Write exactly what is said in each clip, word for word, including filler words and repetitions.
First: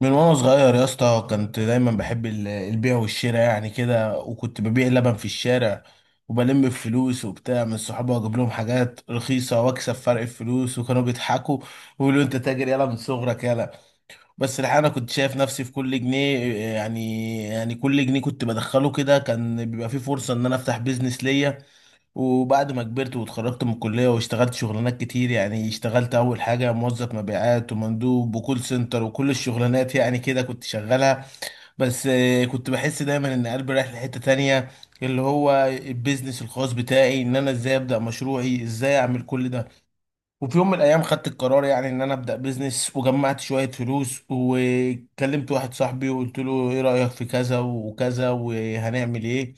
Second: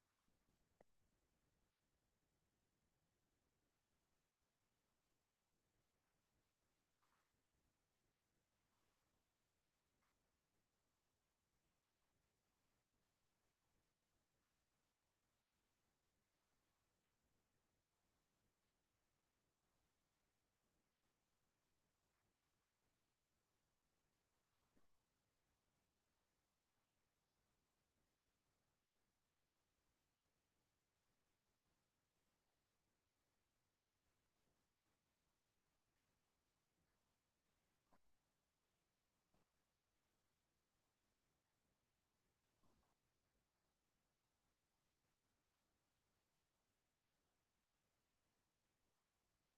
من وانا صغير يا اسطى كنت دايما بحب ال- البيع والشراء يعني كده، وكنت ببيع لبن في الشارع وبلم الفلوس وبتاع من صحابي واجيب لهم حاجات رخيصه واكسب فرق الفلوس، وكانوا بيضحكوا ويقولوا انت تاجر يالا من صغرك يالا. بس الحقيقه انا كنت شايف نفسي في كل جنيه، يعني يعني كل جنيه كنت بدخله كده كان بيبقى فيه فرصه ان انا افتح بيزنس ليا. وبعد ما كبرت واتخرجت من الكلية واشتغلت شغلانات كتير، يعني اشتغلت أول حاجة موظف مبيعات ومندوب وكول سنتر وكل الشغلانات يعني كده كنت شغالها. بس آه، كنت بحس دايما إن قلبي رايح لحتة تانية، اللي هو البيزنس الخاص بتاعي، إن أنا إزاي أبدأ مشروعي، إزاي أعمل كل ده. وفي يوم من الايام خدت القرار يعني ان انا ابدا بيزنس، وجمعت شويه فلوس وكلمت واحد صاحبي وقلت له ايه رايك في كذا وكذا وهنعمل ايه.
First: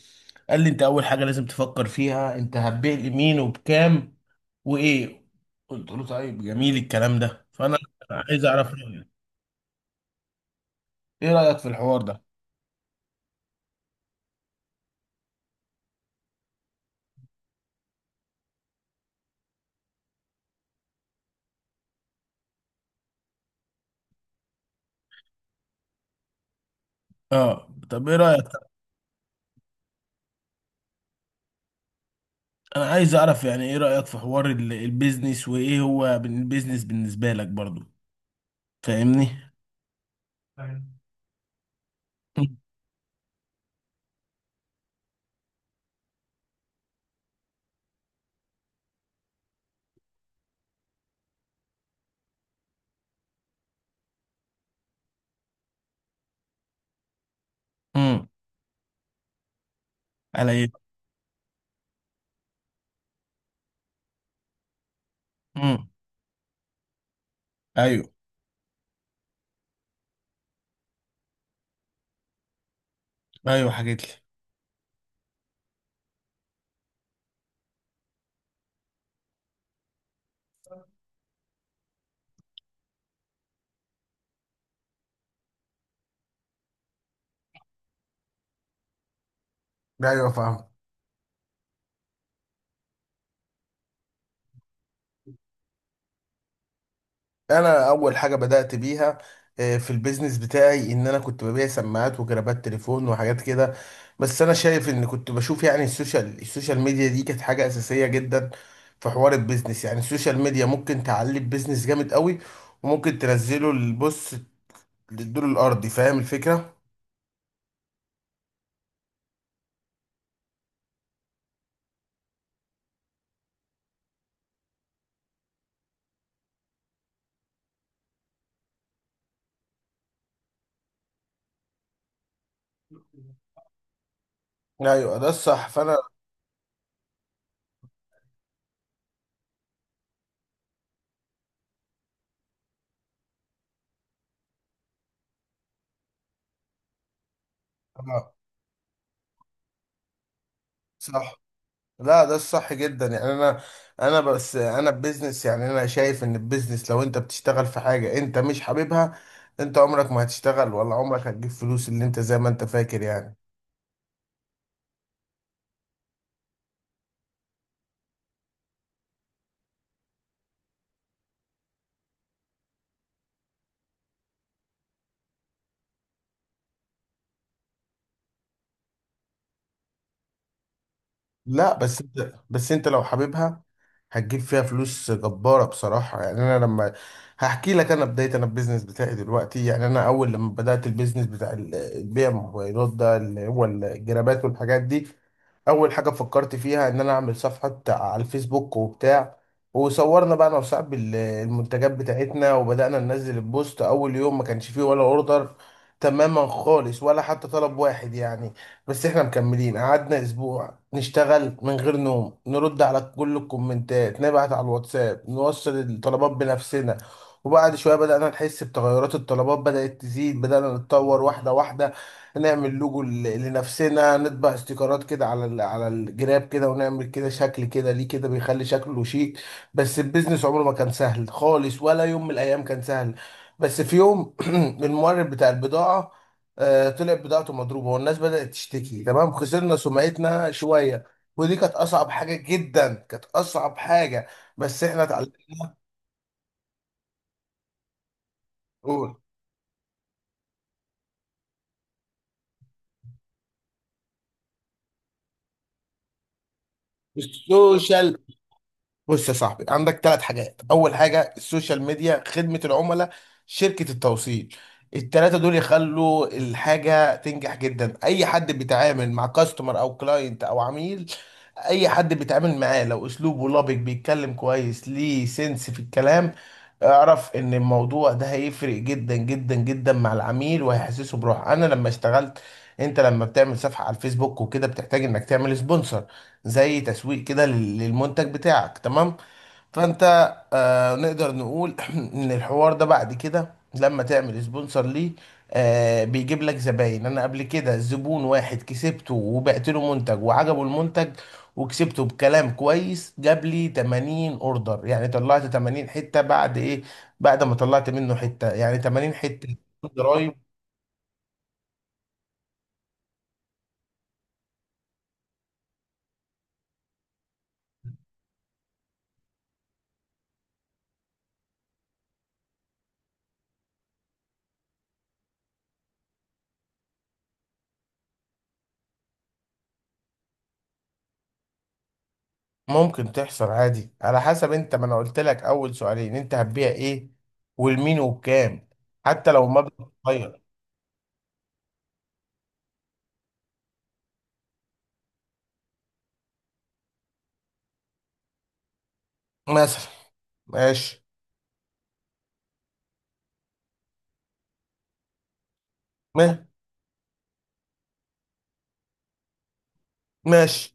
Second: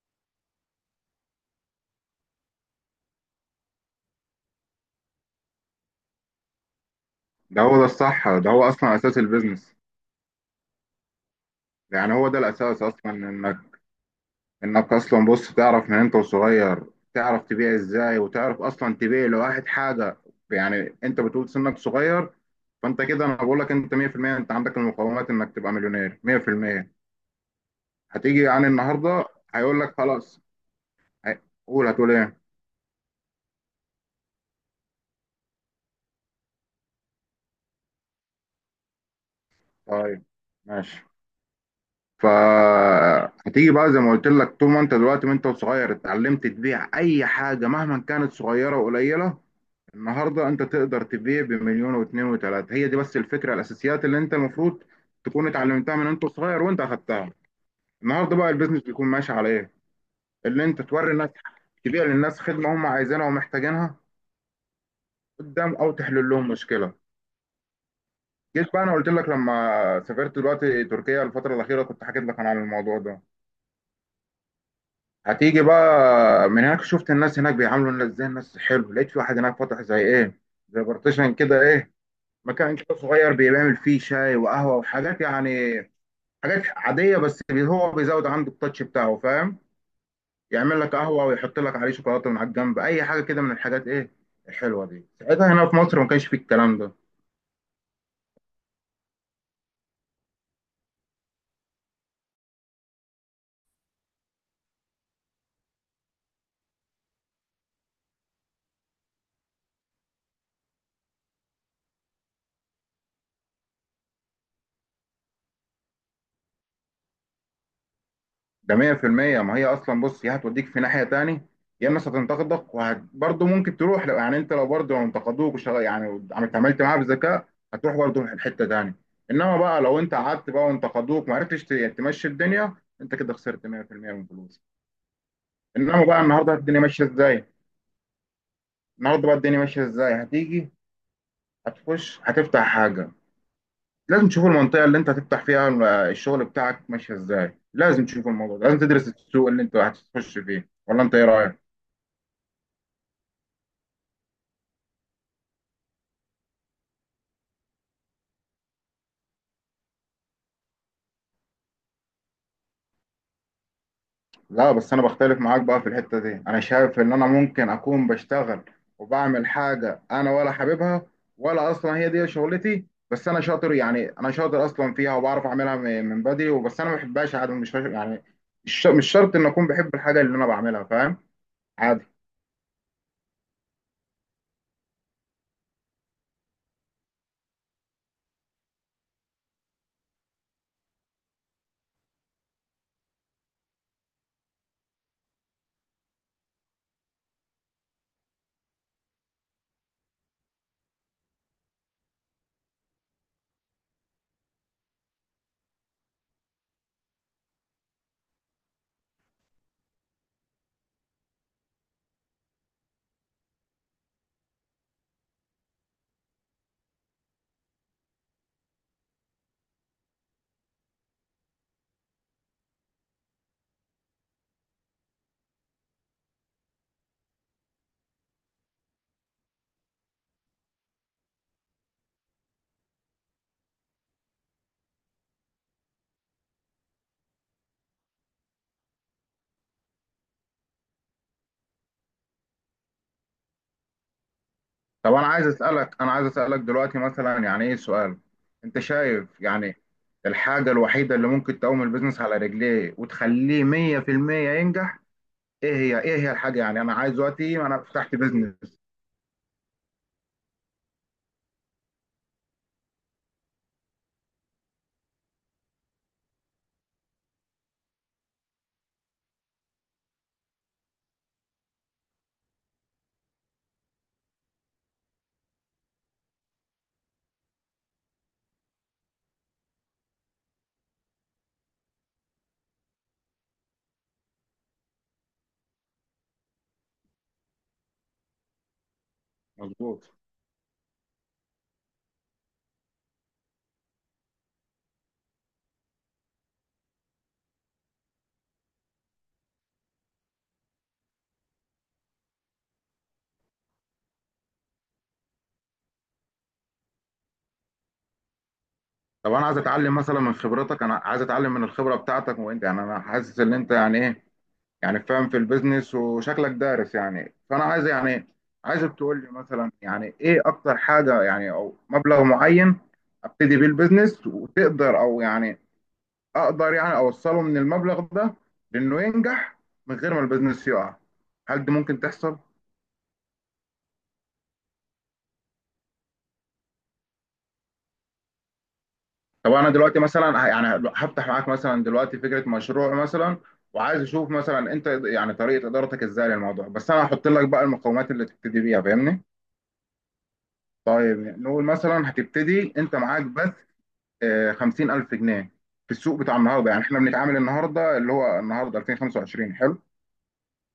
قال لي انت اول حاجه لازم تفكر فيها انت هتبيع لمين وبكام وايه. قلت له طيب، جميل الكلام ده، ده هو فانا ده الصح، عايز ده هو اعرف اصلا رايك. اساس البيزنس. ايه رايك في الحوار يعني ده؟ هو ده الاساس اصلا، انك انك اصلا بص تعرف من انت وصغير، تعرف تبيع ازاي وتعرف اصلا تبيع لواحد حاجه. يعني انت بتقول سنك صغير، فانت كده انا بقول لك انت مية في المية، انت عندك المقومات انك تبقى مليونير. مية في المية. اه. طب ايه هتيجي رايك؟ يعني النهارده هيقول لك خلاص. هي- قول، هتقول ايه؟ انا عايز اعرف يعني ايه رايك في حوار ال- البيزنس، وايه هو بن- البيزنس بالنسبه لك برضو؟ فاهمني؟ طيب، ماشي. فهتيجي بقى زي ما قلت لك، طول ما انت دلوقتي وانت صغير اتعلمت تبيع اي حاجه مهما كانت صغيره وقليله، النهارده انت تقدر تبيع بمليون واتنين وتلاته. هي دي بس الفكره، الاساسيات اللي انت المفروض تكون اتعلمتها من انت صغير وانت اخدتها. امم. النهارده بقى البيزنس بيكون ماشي على ايه؟ اللي على. انت توري الناس، تبيع للناس خدمه هم عايزينها ومحتاجينها قدام، امم. او تحل لهم مشكله. ايوه. جيت بقى، انا قلت لك لما سافرت دلوقتي تركيا الفتره الاخيره كنت حكيت لك عن الموضوع ده. ايوه حكيت لي. هتيجي بقى من هناك، شفت الناس هناك بيعاملوا الناس ازاي، الناس حلو، لقيت في واحد هناك فاتح زي ايه، زي بارتيشن كده، ايه، مكان كده صغير بيعمل فيه شاي وقهوة وحاجات يعني، حاجات عادية، بس بي- هو بيزود عنده التاتش بتاعه، فاهم؟ ايوه فاهم. يعمل لك قهوة ويحط لك عليه شوكولاتة من على الجنب، أي حاجة كده من الحاجات، ايه، الحلوة دي. ساعتها هنا في مصر ما كانش فيه الكلام ده. انا اول حاجه بدات بيها آه، في البيزنس بتاعي، ان انا كنت ببيع سماعات وجرابات تليفون وحاجات كده. بس انا شايف ان كنت بشوف يعني السوشيال السوشيال ميديا دي كانت حاجه اساسيه جدا في حوار البيزنس. يعني السوشيال ميديا ممكن تعلي البيزنس جامد قوي، وممكن تنزله البص للدور الارضي. فاهم الفكره؟ ده مية في المية. ما هي اصلا بص، يا هتوديك في ناحيه تاني، يا الناس هتنتقدك، وبرضه ممكن تروح لو يعني انت لو برضه لو انتقدوك وشغ- يعني عملت عملت معاها بذكاء، هتروح برضه حته تاني. انما بقى لو انت قعدت بقى وانتقدوك ما عرفتش ت- تمشي الدنيا، انت كده خسرت مية في المية من فلوسك. ايوه ده الصح، فانا انما بقى النهارده الدنيا ماشيه ازاي؟ النهارده بقى الدنيا ماشيه ازاي؟ هتيجي، هتخش، هتفتح حاجه، لازم تشوف المنطقه اللي انت هتفتح فيها الشغل بتاعك ماشيه ازاي، لازم تشوف آه، الموضوع ده، لازم تدرس السوق اللي انت هتخش فيه، ولا انت ايه صح. رايك؟ لا ده الصح جدا يعني. انا انا بس انا بزنس يعني انا شايف ان البيزنس لو انت بتشتغل في حاجة انت مش حاببها، انت عمرك ما هتشتغل، ولا عمرك هتجيب فلوس اللي انت زي ما انت فاكر يعني. لا بس انا بختلف معاك بقى في الحتة دي. انا شايف ان انا ممكن اكون بشتغل وبعمل حاجة انا ولا حاببها، ولا اصلا هي دي شغلتي، بس انا شاطر، يعني انا شاطر اصلا فيها وبعرف اعملها م- من بدري، وبس انا ما بحبهاش عادي. مش يعني مش مش شرط ان اكون بحب الحاجة اللي انا بعملها، فاهم؟ لا بس عادي. انت، بس انت لو حاببها هتجيب فيها فلوس جبارة بصراحة. يعني انا لما، هحكي لك انا بداية، انا البيزنس بتاعي دلوقتي، يعني انا اول لما بدأت البيزنس بتاع ال- البيع موبايلات ده، اللي هو الجرابات والحاجات دي، اول حاجة فكرت فيها ان انا اعمل صفحة على الفيسبوك وبتاع. وصورنا بقى انا وصاحبي ال- المنتجات بتاعتنا، وبدأنا ننزل البوست. اول يوم ما كانش فيه ولا اوردر تماما خالص، ولا حتى طلب واحد يعني. بس احنا مكملين، قعدنا اسبوع نشتغل من غير نوم، نرد على كل الكومنتات، نبعت على الواتساب، نوصل الطلبات بنفسنا. وبعد شوية بدأنا نحس بتغيرات، الطلبات بدأت تزيد، بدأنا نتطور واحدة واحدة، نعمل لوجو ل- لنفسنا، نطبع استيكرات كده على ال- على الجراب كده، ونعمل كده شكل كده ليه كده بيخلي شكله شيك. بس البيزنس عمره ما كان سهل خالص، ولا يوم من الأيام كان سهل. بس في يوم المورد بتاع البضاعة آه، طلعت بضاعته مضروبه والناس بدات تشتكي، تمام، خسرنا سمعتنا شويه، ودي كانت اصعب حاجه جدا، كانت اصعب حاجه. بس احنا طب انا اتعلمنا. عايز اسالك، انا عايز اسالك دلوقتي مثلا، يعني ايه سؤال، انت نقول شايف يعني الحاجة الوحيدة اللي ممكن تقوم البيزنس على رجليه وتخليه مية في المية ينجح، ايه هي؟ ايه هي الحاجه يعني انا عايز دلوقتي، انا فتحت السوشيال. بيزنس. بص يا صاحبي، عندك ثلاث حاجات: اول حاجه السوشيال ميديا، خدمه العملاء، شركه التوصيل. الثلاثه دول يخلوا الحاجه تنجح جدا. اي حد بيتعامل مع كاستمر او كلاينت او عميل، اي حد بيتعامل معاه، لو اسلوبه لبق بيتكلم كويس ليه سنس في الكلام، اعرف ان الموضوع ده هيفرق جدا جدا جدا مع العميل وهيحسسه بروح. انا لما اشتغلت، انت لما بتعمل صفحه على الفيسبوك وكده بتحتاج انك تعمل سبونسر، زي تسويق كده لل- للمنتج بتاعك، تمام؟ فانت مظبوط. آه نقدر نقول ان الحوار ده بعد كده لما تعمل سبونسر ليه آه بيجيب لك زباين. انا قبل كده زبون واحد كسبته وبعت له منتج وعجبه المنتج، وكسبته بكلام كويس، جاب لي تمانين اوردر، يعني طلعت تمانين حتة بعد ايه، بعد ما طلعت منه حتة يعني تمانين طب انا حتة. عايز اتعلم مثلا من خبرتك، انا عايز اتعلم من الخبره بتاعتك. وانت يعني انا حاسس ان انت يعني ايه، يعني فاهم في البيزنس وشكلك دارس يعني، فانا عايز يعني عايزك تقول لي مثلا يعني ايه اكتر حاجه، يعني او مبلغ معين ابتدي بيه البيزنس وتقدر، او يعني اقدر يعني اوصله من المبلغ ده لانه ينجح من غير ما البيزنس يقع. هل دي ممكن تحصل؟ ممكن تحصل عادي، على حسب. انت ما انا قلت لك اول سؤالين، انت هتبيع ايه والمين وبكام، حتى لو طب انا مبلغ دلوقتي صغير. مثلا ه- يعني هفتح معاك مثلا دلوقتي فكره مشروع مثلا، وعايز اشوف مثلا انت يعني طريقه ادارتك ازاي للموضوع، بس انا هحط لك بقى المقومات اللي تبتدي بيها، فاهمني؟ مثلا. ماشي. طيب نقول مثلا هتبتدي انت معاك بس آه، خمسين الف جنيه. في السوق بتاع ما- النهارده، يعني احنا بنتعامل النهارده اللي هو النهارده ألفين وخمسة وعشرين، حلو. ماشي.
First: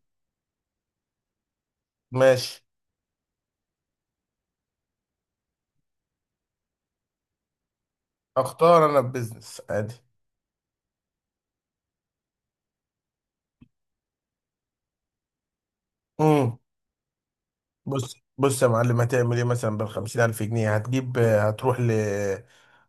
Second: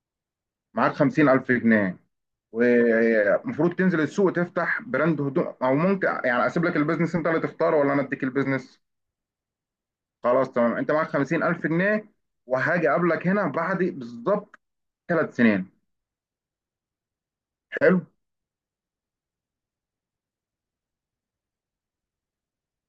معاك خمسين الف جنيه، ماشي. ومفروض تنزل السوق تفتح براند هدوم، او ممكن يعني اسيب لك البيزنس انت اللي تختاره، ولا انا اديك البيزنس؟ اختار انا البيزنس عادي. خلاص تمام، انت معاك خمسين الف جنيه، وهاجي اقابلك هنا بعد بالظبط ثلاث سنين، حلو. بص بص يا معلم، هتعمل ايه مثلا بالخمسين ألف جنيه؟ هتجيب، هتروح ل،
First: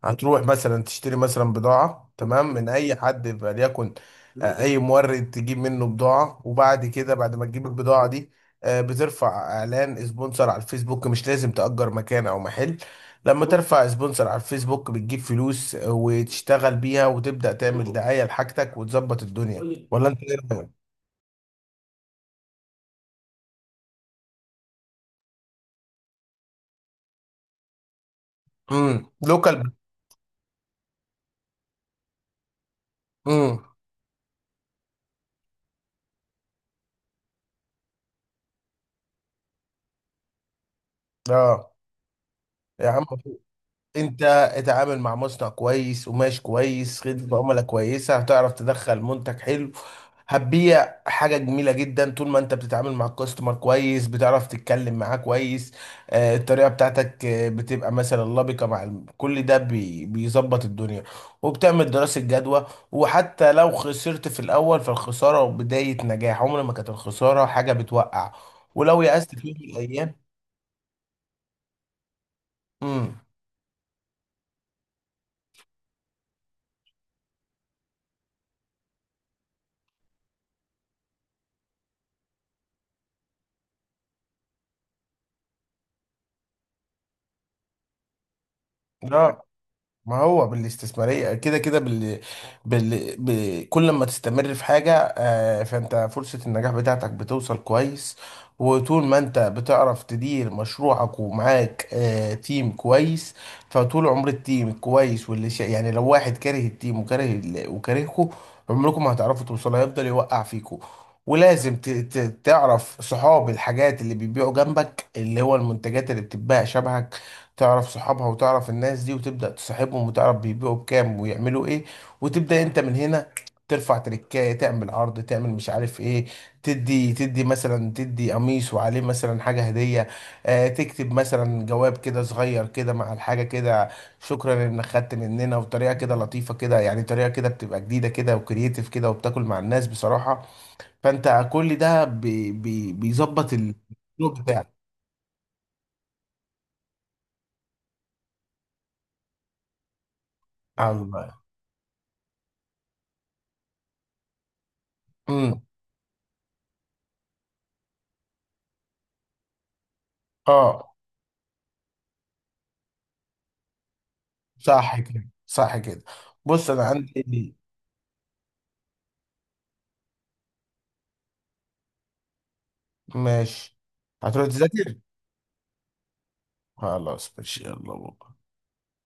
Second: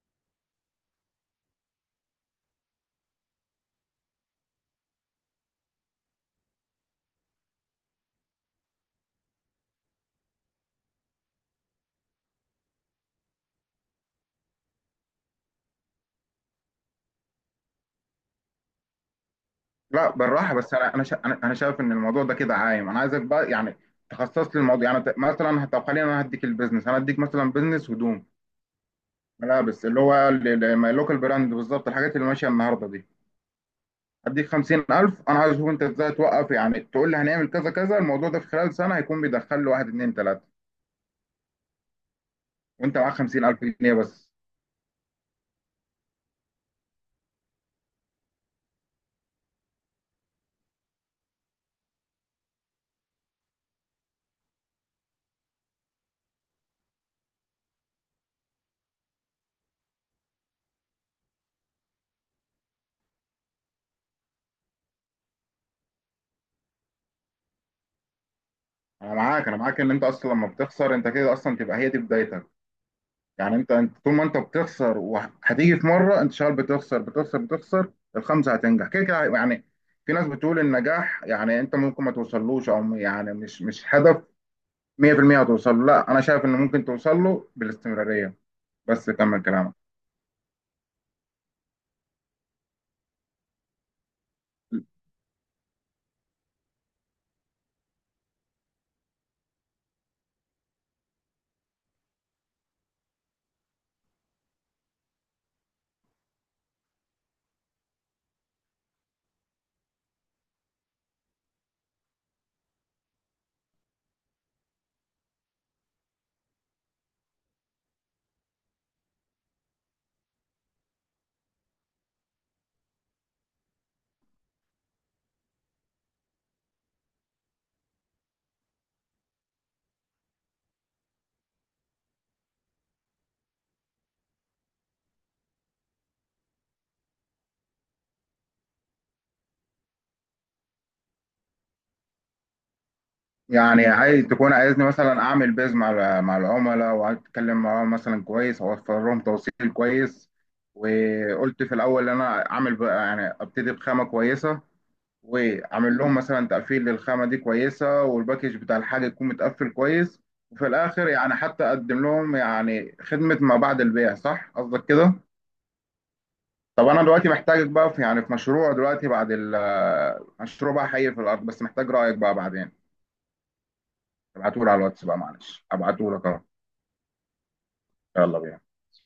هتروح مثلا تشتري مثلا بضاعة، تمام، من أي حد، فليكن آه، أي مورد تجيب منه بضاعة. وبعد كده بعد ما تجيب البضاعة دي آه، بترفع إعلان سبونسر على الفيسبوك، مش لازم تأجر مكان أو محل. لما ترفع سبونسر على الفيسبوك بتجيب فلوس آه، وتشتغل بيها وتبدأ تعمل دعاية لحاجتك وتظبط الدنيا. ولا لا أنت إيه بالراحه، بس رأيك؟ انا انا شا- انا أنا شايف ان الموضوع ده كده عايم. انا عايزك بقى يعني تخصص لي الموضوع، يعني ت- مثلا، طب خلينا انا هديك البيزنس، انا هديك مثلا بيزنس هدوم، امم. لوكال. ملابس اللي هو اللوكال براند، بالظبط الحاجات اللي ماشيه النهارده دي. امم. هديك خمسين الف، انا عايز اشوف انت ازاي توقف، يعني تقول لي هنعمل كذا كذا، الموضوع ده في خلال سنه هيكون بيدخل له واحد اتنين تلاته، اه. يا وانت عم معاك خمسين الف جنيه انت، بس. اتعامل مع مصنع كويس، قماش كويس، خدمة عملاء كويسة، هتعرف تدخل منتج حلو، هتبيع حاجة جميلة جدا. طول ما انت بتتعامل مع الكاستمر كويس، بتعرف تتكلم معاه كويس، آه، الطريقة بتاعتك آه، بتبقى مثلا لبقة مع الم- كل ده بي- بيظبط الدنيا. وبتعمل دراسة جدوى، وحتى لو خسرت في الأول فالخسارة بداية نجاح، عمر ما كانت الخسارة حاجة بتوقع، ولو انا يأست معاك، في يوم انا من معاك ان انت الأيام. اصلا لما بتخسر انت كده اصلا تبقى هي دي بدايتك. امم. يعني انت انت طول ما انت بتخسر، وهتيجي في مره انت شغال بتخسر بتخسر بتخسر، الخمسه هتنجح كده كده يعني. في ناس بتقول النجاح يعني انت ممكن ما توصلوش، او يعني مش مش هدف مية في المية هتوصل له. لا انا شايف ان ممكن توصل له بالاستمراريه، بس كمل كلامك. ما هو بالاستثمارية كده كده، بال... بال... ب... كل ما تستمر في حاجة آه، فانت فرصة النجاح بتاعتك بتوصل كويس. وطول ما انت بتعرف تدير مشروعك ومعاك آه، تيم كويس، فطول عمر التيم كويس واللي شا... يعني لو واحد كاره التيم وكاره ال... وكارهكوا، عمركم ما هتعرفوا توصلوا، هيفضل يوقع فيكوا. ولازم ت... ت... تعرف صحاب الحاجات اللي بيبيعوا جنبك، اللي هو المنتجات اللي بتتباع شبهك، تعرف صحابها وتعرف الناس دي وتبدأ تصاحبهم، وتعرف بيبيعوا بكام ويعملوا ايه، وتبدأ انت من هنا. ترفع تركاية، تعمل عرض، تعمل مش عارف ايه، تدي تدي مثلا، تدي قميص وعليه مثلا حاجة هدية، آه تكتب مثلا جواب كده صغير كده مع الحاجة كده، شكرا انك خدت مننا، وطريقة كده لطيفة كده، يعني طريقة كده بتبقى جديدة كده وكرييتيف كده، وبتاكل مع الناس بصراحة. فانت كل ده بي بي بيظبط يعني عايز الاسلوب تكون، بتاعك. عايزني مثلا اعمل بيز مع ال- مع العملاء، وعايز اتكلم معاهم مثلا كويس، اوفر لهم توصيل كويس. أيوة. وقلت في الاول ان انا اعمل بقى يعني ابتدي بخامه كويسه، امم. واعمل لهم مثلا تقفيل للخامه دي كويسه، والباكج بتاع الحاجه يكون متقفل كويس، وفي اه. الاخر يعني حتى اقدم لهم يعني خدمه ما بعد البيع. صح، قصدك صح كده؟ كده، صح كده. بص انا طب انا دلوقتي عندي. محتاجك بقى في يعني في مشروع دلوقتي بعد ال، مشروع بقى حي في الارض، بس محتاج رايك بقى بعدين. ماشي. هتروح ابعتهولي على تذاكر. الواتس بقى، معلش، ابعتهولك اهو. خلاص ماشي، يلا بقى. يلا بينا.